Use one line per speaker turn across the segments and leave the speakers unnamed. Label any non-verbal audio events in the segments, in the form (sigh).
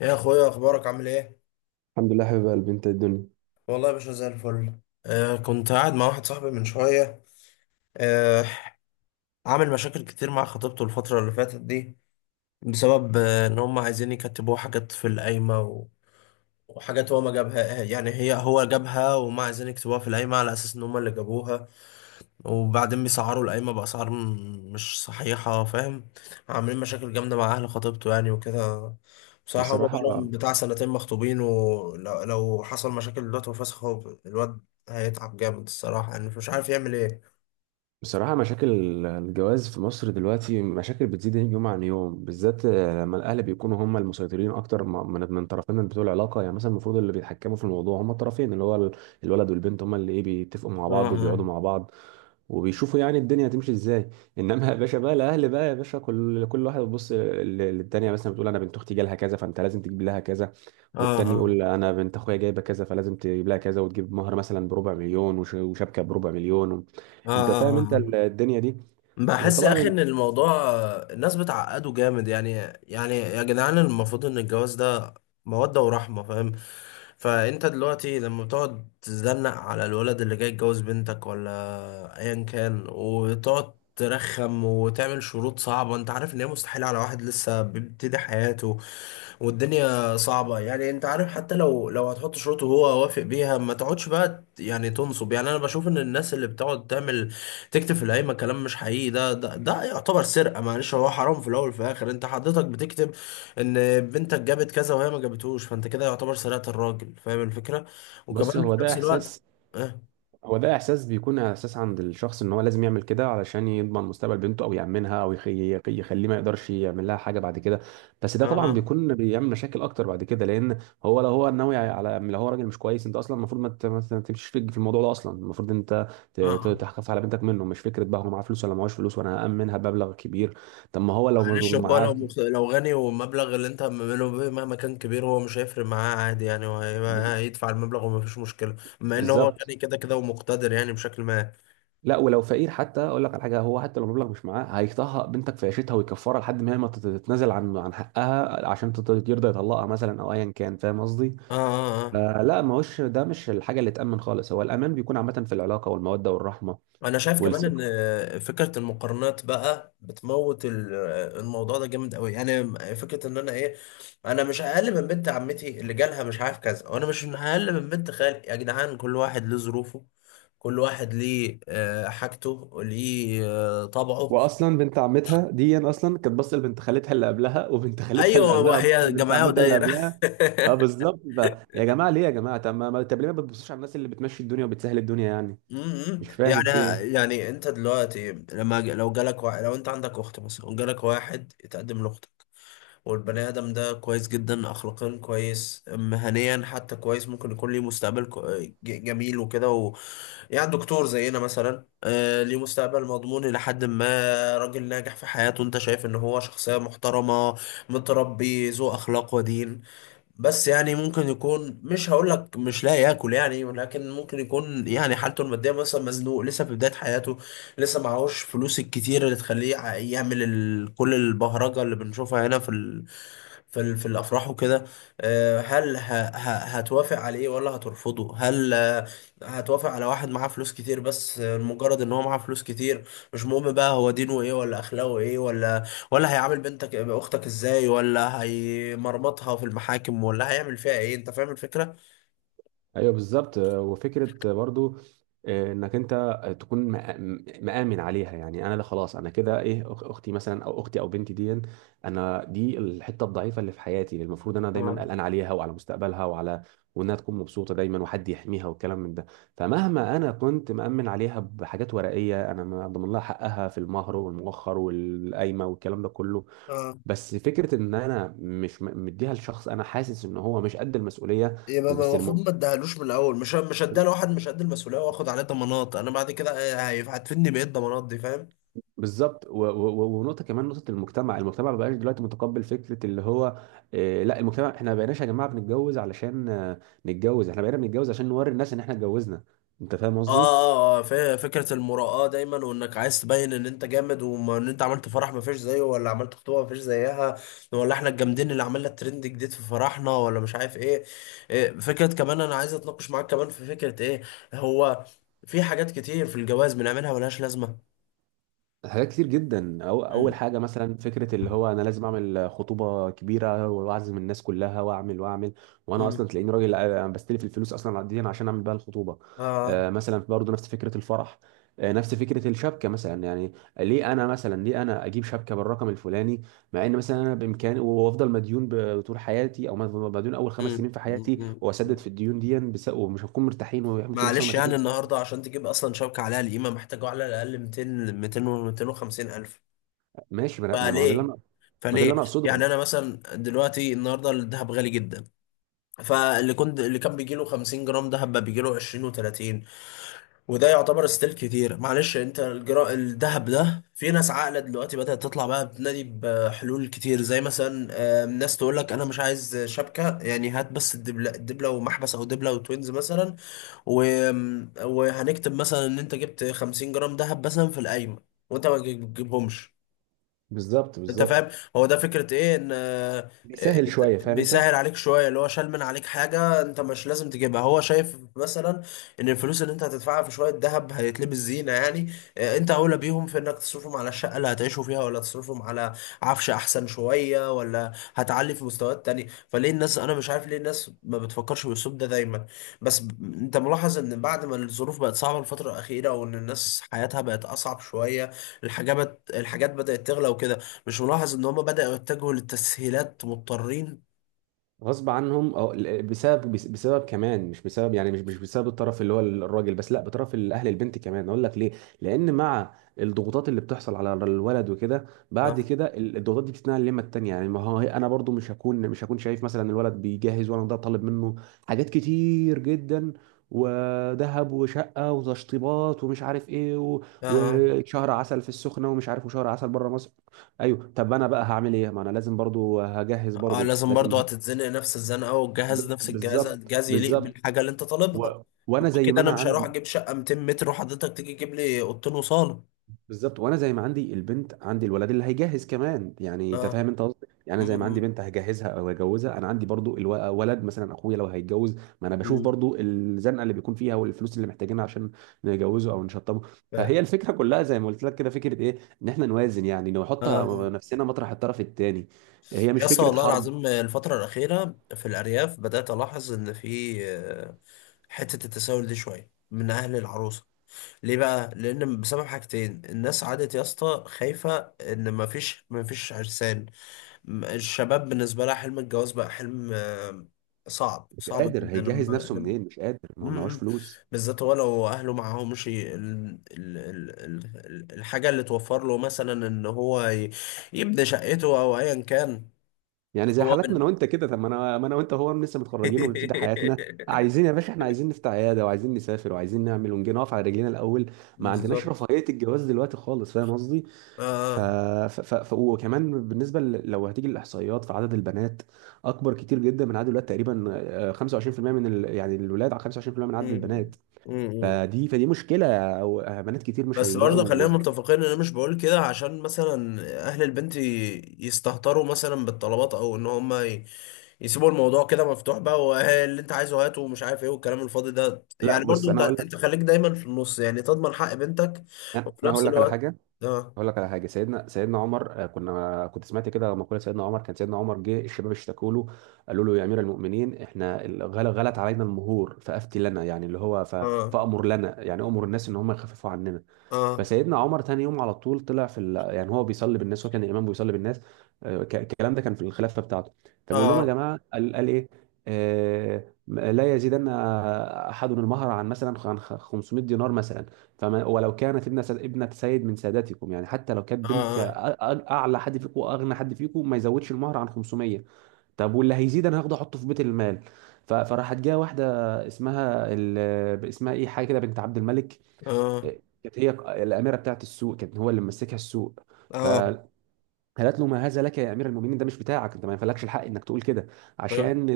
يا اخويا، اخبارك عامل ايه؟
الحمد لله، حبيب قلبي، انت الدنيا.
والله يا باشا زي الفل. كنت قاعد مع واحد صاحبي من شويه. آه. عامل مشاكل كتير مع خطيبته الفتره اللي فاتت دي بسبب ان هم عايزين يكتبوه حاجات في القايمه وحاجات هو ما جابها، يعني هي هو جابها وما عايزين يكتبوها في القايمه على اساس ان هم اللي جابوها، وبعدين بيسعروا القايمة بأسعار مش صحيحة، فاهم؟ عاملين مشاكل جامدة مع أهل خطيبته يعني وكده. بصراحة هما
بصراحة
بقالهم بتاع سنتين مخطوبين، ولو حصل مشاكل دلوقتي وفسخ، هو الواد هيتعب جامد الصراحة، يعني مش عارف يعمل ايه.
بصراحة، مشاكل الجواز في مصر دلوقتي مشاكل بتزيد يوم عن يوم، بالذات لما الأهل بيكونوا هم المسيطرين أكتر من طرفين بتوع العلاقة. يعني مثلا المفروض اللي بيتحكموا في الموضوع هم الطرفين، اللي هو الولد والبنت. هم اللي إيه بيتفقوا مع بعض وبيقعدوا
اه،
مع بعض وبيشوفوا يعني الدنيا هتمشي ازاي. (laughs) انما يا باشا بقى الاهل، بقى يا باشا كل واحد بيبص للتانيه. مثلا بتقول: انا بنت اختي جالها كذا، فانت لازم تجيب لها كذا.
اه، اه.
والتاني
اه،
يقول: انا بنت اخويا جايبه كذا، فلازم تجيب لها كذا وتجيب مهر مثلا بربع مليون وشبكه بربع مليون
اه،
انت فاهم انت
اه. آه.
الدنيا دي.
بحس يا اخي
وطبعا.
ان الموضوع، الناس بتعقده جامد يعني. يعني يا جدعان، المفروض ان الجواز ده مودة ورحمة، فاهم؟ فانت دلوقتي لما بتقعد تزنق على الولد اللي جاي يتجوز بنتك، ولا ايا كان، وتقعد ترخم وتعمل شروط صعبة انت عارف ان هي مستحيلة على واحد لسه بيبتدي حياته والدنيا صعبة، يعني انت عارف حتى لو هتحط شروط وهو وافق بيها، ما تقعدش بقى يعني تنصب. يعني انا بشوف ان الناس اللي بتقعد تعمل تكتب في القايمة كلام مش حقيقي، ده يعتبر سرقة. معلش، هو حرام في الاول وفي الاخر. انت حضرتك بتكتب ان بنتك جابت كذا وهي ما جابتهوش، فانت كده يعتبر سرقت الراجل، فاهم الفكرة؟
بص،
وكمان
هو
في
ده
نفس الوقت.
احساس،
اه،
هو ده احساس، بيكون احساس عند الشخص ان هو لازم يعمل كده علشان يضمن مستقبل بنته او يامنها او يخليه ما يقدرش يعمل لها حاجه بعد كده. بس ده طبعا
اه،
بيكون بيعمل مشاكل اكتر بعد كده، لان هو لو هو ناوي على، لو هو راجل مش كويس، انت اصلا المفروض ما تمشيش في الموضوع ده اصلا. المفروض انت
اه.
تحافظ على بنتك منه، مش فكره بقى هو معاه فلوس ولا معهوش فلوس وانا هامنها بمبلغ كبير. طب ما هو
معلش،
لو
هو لو
معاه.
لو غني والمبلغ اللي انت عامله به مهما كان كبير هو مش هيفرق معاه، عادي يعني، هو
ب-
هيدفع المبلغ ومفيش مشكلة، بما ان هو
بالظبط.
غني كده كده ومقتدر، يعني بشكل ما.
لا، ولو فقير حتى اقول لك على حاجه. هو حتى لو المبلغ مش معاه هيطهق بنتك في عيشتها ويكفرها لحد ما هي ما تت- تتنازل عن حقها عشان يرضى يطلقها مثلا او ايا كان. فاهم قصدي؟
اه، اه، اه.
فلا، ما هوش ده، مش الحاجه اللي تامن خالص. هو الامان بيكون عامه في العلاقه والموده والرحمه
انا شايف كمان
والثقه.
ان فكرة المقارنات بقى بتموت الموضوع ده جامد قوي يعني. فكرة ان انا ايه، انا مش اقل من بنت عمتي اللي جالها مش عارف كذا، وانا مش اقل من بنت خالي. يا جدعان، كل واحد له ظروفه، كل واحد ليه حاجته، ليه طبعه.
واصلا بنت عمتها دي اصلا كانت باصه لبنت خالتها اللي قبلها، وبنت خالتها اللي
ايوه،
قبلها وبنت
وهي
لبنت
جمعيه
عمتها اللي
ودايره.
قبلها. اه،
(laughs)
بالظبط. يا جماعه ليه؟ يا جماعه، طب ليه ما بتبصوش على الناس اللي بتمشي الدنيا وبتسهل الدنيا يعني؟ مش فاهم
يعني،
فين.
يعني انت دلوقتي لما لو جالك واحد، لو انت عندك اخت مثلا وجالك واحد يتقدم لاختك، والبني ادم ده كويس جدا اخلاقيا، كويس مهنيا حتى، كويس، ممكن يكون ليه مستقبل جميل وكده و... يعني دكتور زينا مثلا، ليه مستقبل مضمون الى حد ما، راجل ناجح في حياته، انت شايف ان هو شخصيه محترمه، متربي، ذو اخلاق ودين. بس يعني ممكن يكون، مش هقول لك مش لا ياكل يعني، ولكن ممكن يكون يعني حالته الماديه مثلا مزنوق، لسه في بدايه حياته، لسه معهوش فلوس الكتير اللي تخليه يعمل كل البهرجه اللي بنشوفها هنا في في الافراح وكده. آه، هل ه... هتوافق عليه ولا هترفضه؟ هل هتوافق على واحد معاه فلوس كتير بس؟ مجرد ان هو معاه فلوس كتير، مش مهم بقى هو دينه ايه ولا اخلاقه ايه، ولا ولا هيعامل بنتك اختك ازاي، ولا هيمرمطها في المحاكم ولا هيعمل فيها ايه، انت فاهم الفكره؟
ايوه، بالظبط. وفكره برضو، انك انت تكون مآمن عليها. يعني انا ده خلاص انا كده ايه اختي مثلا، او اختي او بنتي دي، انا دي الحته الضعيفه اللي في حياتي، اللي المفروض انا دايما
اه،
قلقان عليها وعلى مستقبلها وعلى وانها تكون مبسوطه دايما وحد يحميها والكلام من ده. فمهما انا كنت مأمن عليها بحاجات ورقيه، انا ما ضمن لها حقها في المهر والمؤخر والقايمه والكلام ده كله.
اه.
بس فكره ان انا مش مديها لشخص انا حاسس ان هو مش قد المسؤوليه.
يبقى
بس
المفروض
المؤمن
ما اديهالوش من الاول، مش اديها لواحد مش قد المسؤوليه، واخد عليه ضمانات انا بعد كده، هتفيدني بايه الضمانات دي، فاهم؟
بالظبط ونقطه كمان، نقطه المجتمع ما بقاش دلوقتي متقبل فكره اللي هو، لا. المجتمع احنا ما بقيناش يا جماعه بنتجوز علشان نتجوز، احنا بقينا بنتجوز عشان نوري الناس ان احنا اتجوزنا. انت فاهم قصدي.
اه، اه. فكرة المراآة دايما، وانك عايز تبين ان انت جامد، وان انت عملت فرح ما فيش زيه، ولا عملت خطوبة ما فيش زيها، ولا احنا الجامدين اللي عملنا الترند جديد في فرحنا، ولا مش عارف ايه. فكرة كمان انا عايز اتناقش معاك كمان في فكرة ايه. هو في حاجات كتير في الجواز بنعملها ملهاش لازمة.
حاجات كتير جدا. أو اول
مم.
حاجه مثلا فكره اللي هو انا لازم اعمل خطوبه كبيره واعزم الناس كلها واعمل واعمل، وانا
مم.
اصلا تلاقيني راجل بستلف الفلوس اصلا دي عشان اعمل بيها الخطوبه.
اه.
مثلا برضه نفس فكره الفرح، نفس فكره الشبكه مثلا. يعني ليه انا مثلا، ليه انا اجيب شبكه بالرقم الفلاني، مع ان مثلا انا بامكاني وافضل مديون طول حياتي، او مديون اول خمس
مم.
سنين في
مم.
حياتي
مم.
واسدد
مم.
في الديون دي، ومش هنكون مرتاحين وممكن يحصل
معلش
مشاكل
يعني النهارده عشان تجيب اصلا شبكة عليها القيمة محتاجة على الاقل 200، و 250 الف.
ماشي. ما هو ده اللي انا،
فليه،
ما ده اللي انا اقصده.
يعني انا مثلا دلوقتي النهارده الذهب غالي جدا، فاللي كنت اللي كان بيجي له 50 جرام ذهب بقى بيجي له 20 و30، وده يعتبر ستيل كتير. معلش انت الذهب ده في ناس عاقله دلوقتي بدات تطلع بقى بتنادي بحلول كتير، زي مثلا، ناس تقول لك انا مش عايز شبكه، يعني هات بس الدبله، الدبله ومحبس، او دبله وتوينز مثلا و... وهنكتب مثلا ان انت جبت 50 جرام ذهب مثلا في القايمه وانت ما تجيبهمش،
بالظبط،
انت
بالظبط.
فاهم. هو ده فكرة ايه ان
بيسهل شويه، فاهم انت؟
بيسهل عليك شوية، اللي هو شال من عليك حاجة انت مش لازم تجيبها. هو شايف مثلا ان الفلوس اللي انت هتدفعها في شوية ذهب هيتلبس زينة، يعني انت اولى بيهم في انك تصرفهم على الشقة اللي هتعيشوا فيها، ولا تصرفهم على عفش احسن شوية، ولا هتعلي في مستويات تانية. فليه الناس، انا مش عارف ليه الناس ما بتفكرش بالاسلوب ده دايما؟ بس انت ملاحظ ان بعد ما الظروف بقت صعبة الفترة الأخيرة، وان الناس حياتها بقت اصعب شوية، الحاجات بدأت تغلى وكده، مش ملاحظ ان هما بدأوا يتجهوا للتسهيلات مضطرين؟
غصب عنهم، او بسبب كمان. مش بسبب يعني، مش بسبب الطرف اللي هو الراجل بس، لا، بطرف الاهل البنت كمان. اقول لك ليه. لان مع الضغوطات اللي بتحصل على الولد وكده، بعد
اه،
كده الضغوطات دي بتتنقل لما التانية. يعني ما هو انا برضو مش هكون شايف مثلا الولد بيجهز وانا ده طالب منه حاجات كتير جدا، وذهب وشقه وتشطيبات ومش عارف ايه، و-
اه،
وشهر عسل في السخنه ومش عارف وشهر عسل بره مصر. ايوه، طب انا بقى هعمل ايه؟ ما انا لازم برضو هجهز
اه.
برضو
لازم
لازم.
برضه هتتزنق نفس الزنقة، والجهاز نفس الجهاز،
بالظبط،
الجهاز يليق
بالظبط.
بالحاجة اللي انت طالبها. ما
وانا
هو
زي ما
كده انا
انا
مش هروح
عندي
اجيب شقة 200 متر وحضرتك تيجي تجيب لي اوضتين وصالة.
بالظبط. وانا زي ما عندي البنت عندي الولد اللي هيجهز كمان. يعني انت
اه.
فاهم انت قصدي. يعني أنا زي ما عندي
امم.
بنت هجهزها او هجوزها، انا عندي برضو ولد. مثلا اخويا لو هيتجوز، ما انا بشوف
امم.
برضو الزنقه اللي بيكون فيها والفلوس اللي محتاجينها عشان نجوزه او نشطبه. فهي الفكره كلها زي ما قلت لك كده، فكره ايه ان احنا نوازن، يعني نحط
اه.
نفسنا مطرح الطرف الثاني. هي مش
يا اسطى
فكره
والله
حرب.
العظيم، الفترة الأخيرة في الأرياف بدأت ألاحظ إن في حتة التساؤل دي شوية من أهل العروسة. ليه بقى؟ لأن بسبب حاجتين، الناس عادت يا اسطى خايفة إن مفيش عرسان، الشباب بالنسبة لها حلم الجواز بقى حلم، صعب،
مش قادر
جدا
هيجهز
لما
نفسه منين، مش قادر، ما هو
م-
معهوش
م.
فلوس.
بالذات هو لو أهله معاهمش الحاجة اللي توفر له، مثلا إن هو يبني شقته أو أيا كان.
يعني زي
هو
حالاتنا انا
بن...
وانت كده. طب ما انا، ما انا وانت هو لسه متخرجين وبنبتدي حياتنا،
(laughs)
عايزين يا باشا، احنا عايزين نفتح عياده وعايزين نسافر وعايزين نعمل ونجي نقف على رجلينا الاول. ما عندناش
بالظبط.
رفاهيه الجواز دلوقتي خالص. فاهم قصدي؟
آه.
وكمان بالنسبه لو هتيجي الاحصائيات، فعدد البنات اكبر كتير جدا من عدد الولاد تقريبا. 25% من يعني الولاد على 25% من
آه.
عدد
م-
البنات.
م- م.
فدي مشكله. او بنات كتير مش
بس برضه خلينا
هيلاقوا.
متفقين ان انا مش بقول كده عشان مثلا اهل البنت يستهتروا مثلا بالطلبات، او ان هم يسيبوا الموضوع كده مفتوح بقى، واللي انت عايزه هاته ومش عارف ايه والكلام الفاضي ده.
لا،
يعني
بص،
برضه
انا
انت
هقول لك
خليك دايما في النص يعني، تضمن حق بنتك وفي
انا
نفس
هقول لك على
الوقت.
حاجه،
اه،
اقول لك على حاجه. سيدنا عمر، كنت سمعت كده مقوله سيدنا عمر. كان سيدنا عمر جه الشباب اشتكوا له، قالوا له: يا امير المؤمنين احنا غلت علينا المهور، فافتي لنا. يعني اللي هو
اه،
فامر لنا، يعني امر الناس ان هم يخففوا عننا.
اه،
فسيدنا عمر تاني يوم على طول طلع في يعني هو بيصلي بالناس، وكان الامام بيصلي بالناس. الكلام ده كان في الخلافه بتاعته. فبيقول لهم: يا
اه،
جماعه. قال ايه؟ لا يزيدن احد المهر عن مثلا عن 500 دينار مثلا. فما ولو كانت ابنه سيد من ساداتكم، يعني حتى لو كانت بنت
اه،
اعلى حد فيكم واغنى حد فيكم، ما يزودش المهر عن 500. طب واللي هيزيد انا هاخده احطه في بيت المال. فراحت جايه واحده اسمها اسمها ايه، حاجه كده، بنت عبد الملك.
اه،
كانت هي الاميره بتاعت السوق، كانت هو اللي ممسكها السوق.
اه،
فقالت له: ما هذا لك يا امير المؤمنين؟ ده مش بتاعك، انت ما ينفعلكش الحق انك تقول كده،
اه.
عشان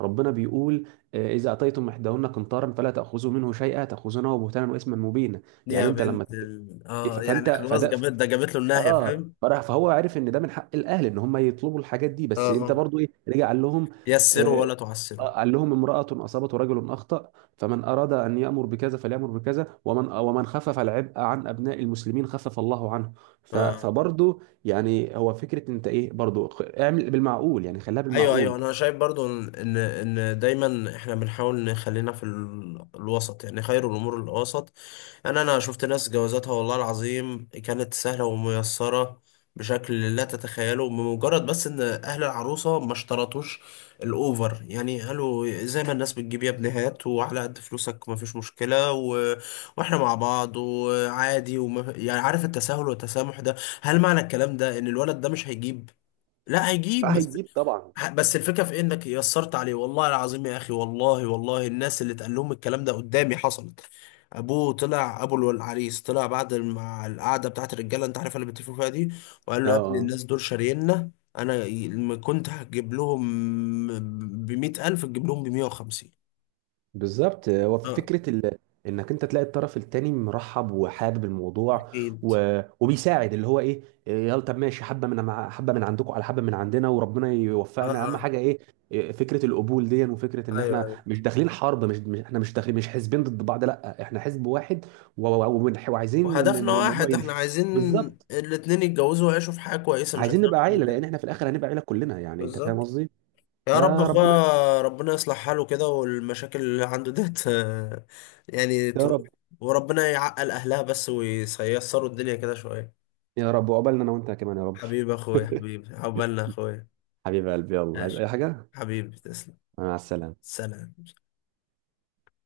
ربنا بيقول: اذا اتيتم احداهن قنطارا فلا تاخذوا منه شيئا، تاخذونه بهتانا واثما مبينا. يعني
يا
انت لما
بنت
ف-
اه، يعني
فانت
خلاص
فده
جابت ده جابت له النهاية،
اه.
فاهم؟
فراح فهو عرف ان ده من حق الاهل ان هم يطلبوا الحاجات دي.
اه.
بس انت
آه.
برضو ايه، رجع قال لهم،
يسره
آه
ولا تعسره.
قال لهم: امرأة أصابت ورجل أخطأ، فمن أراد أن يأمر بكذا فليأمر بكذا، ومن خفف العبء عن أبناء المسلمين خفف الله عنه.
اه.
فبرضو يعني هو فكرة أنت إيه، برضو اعمل بالمعقول، يعني خليها
ايوه، ايوه،
بالمعقول.
انا شايف برضو ان إن دايما احنا بنحاول نخلينا في الوسط، يعني خير الامور الوسط. انا شفت ناس جوازاتها والله العظيم كانت سهله وميسره بشكل لا تتخيله، بمجرد بس ان اهل العروسه ما اشترطوش الاوفر، يعني قالوا زي ما الناس بتجيب يا ابني هات، وعلى قد فلوسك ما فيش مشكله و... واحنا مع بعض وعادي يعني عارف التساهل والتسامح ده. هل معنى الكلام ده ان الولد ده مش هيجيب؟ لا،
آه،
هيجيب،
هيجيب طبعا.
بس الفكره في إيه؟ انك يسرت عليه. والله العظيم يا اخي، والله والله الناس اللي اتقال لهم الكلام ده قدامي حصلت. ابوه طلع، ابو العريس طلع بعد مع القعده بتاعت الرجاله انت عارف اللي بيتفقوا فيها دي، وقال له يا ابني
اه،
الناس دول شاريننا، انا لما كنت هجيب لهم ب 100,000 تجيب لهم ب 150.
بالظبط. هو
اه.
فكرة انك انت تلاقي الطرف التاني مرحب وحابب الموضوع،
اكيد.
وبيساعد اللي هو ايه. يلا، طب ماشي، حبة من حبة من عندكم على حبة من عندنا، وربنا
اه،
يوفقنا. اهم
اه.
حاجة ايه؟ فكرة القبول دي، وفكرة ان
ايوه، ايوه،
احنا مش داخلين حرب. مش احنا مش داخلين، مش حزبين ضد بعض، لا احنا حزب واحد وعايزين ان
وهدفنا
إن الموضوع
واحد، احنا
يمشي.
عايزين
بالظبط.
الاتنين يتجوزوا ويعيشوا في حياه كويسه، مش
عايزين
عايزين
نبقى
اكتر من
عيلة، لان
كده.
احنا في الاخر هنبقى عيلة كلنا. يعني انت
بالظبط.
فاهم قصدي؟
يا رب
فربنا.
اخويا ربنا يصلح حاله كده، والمشاكل اللي عنده ديت يعني
يا
تروح،
رب.
وربنا يعقل اهلها بس وييسروا الدنيا كده شوية.
يا رب وقبلنا انا وانت كمان يا رب.
حبيبي اخويا، حبيبي، عقبالنا اخويا.
حبيب قلبي، يلا، عايز
ماشي.
اي حاجة؟
حبيبي تسلم.
مع السلامة.
سلام.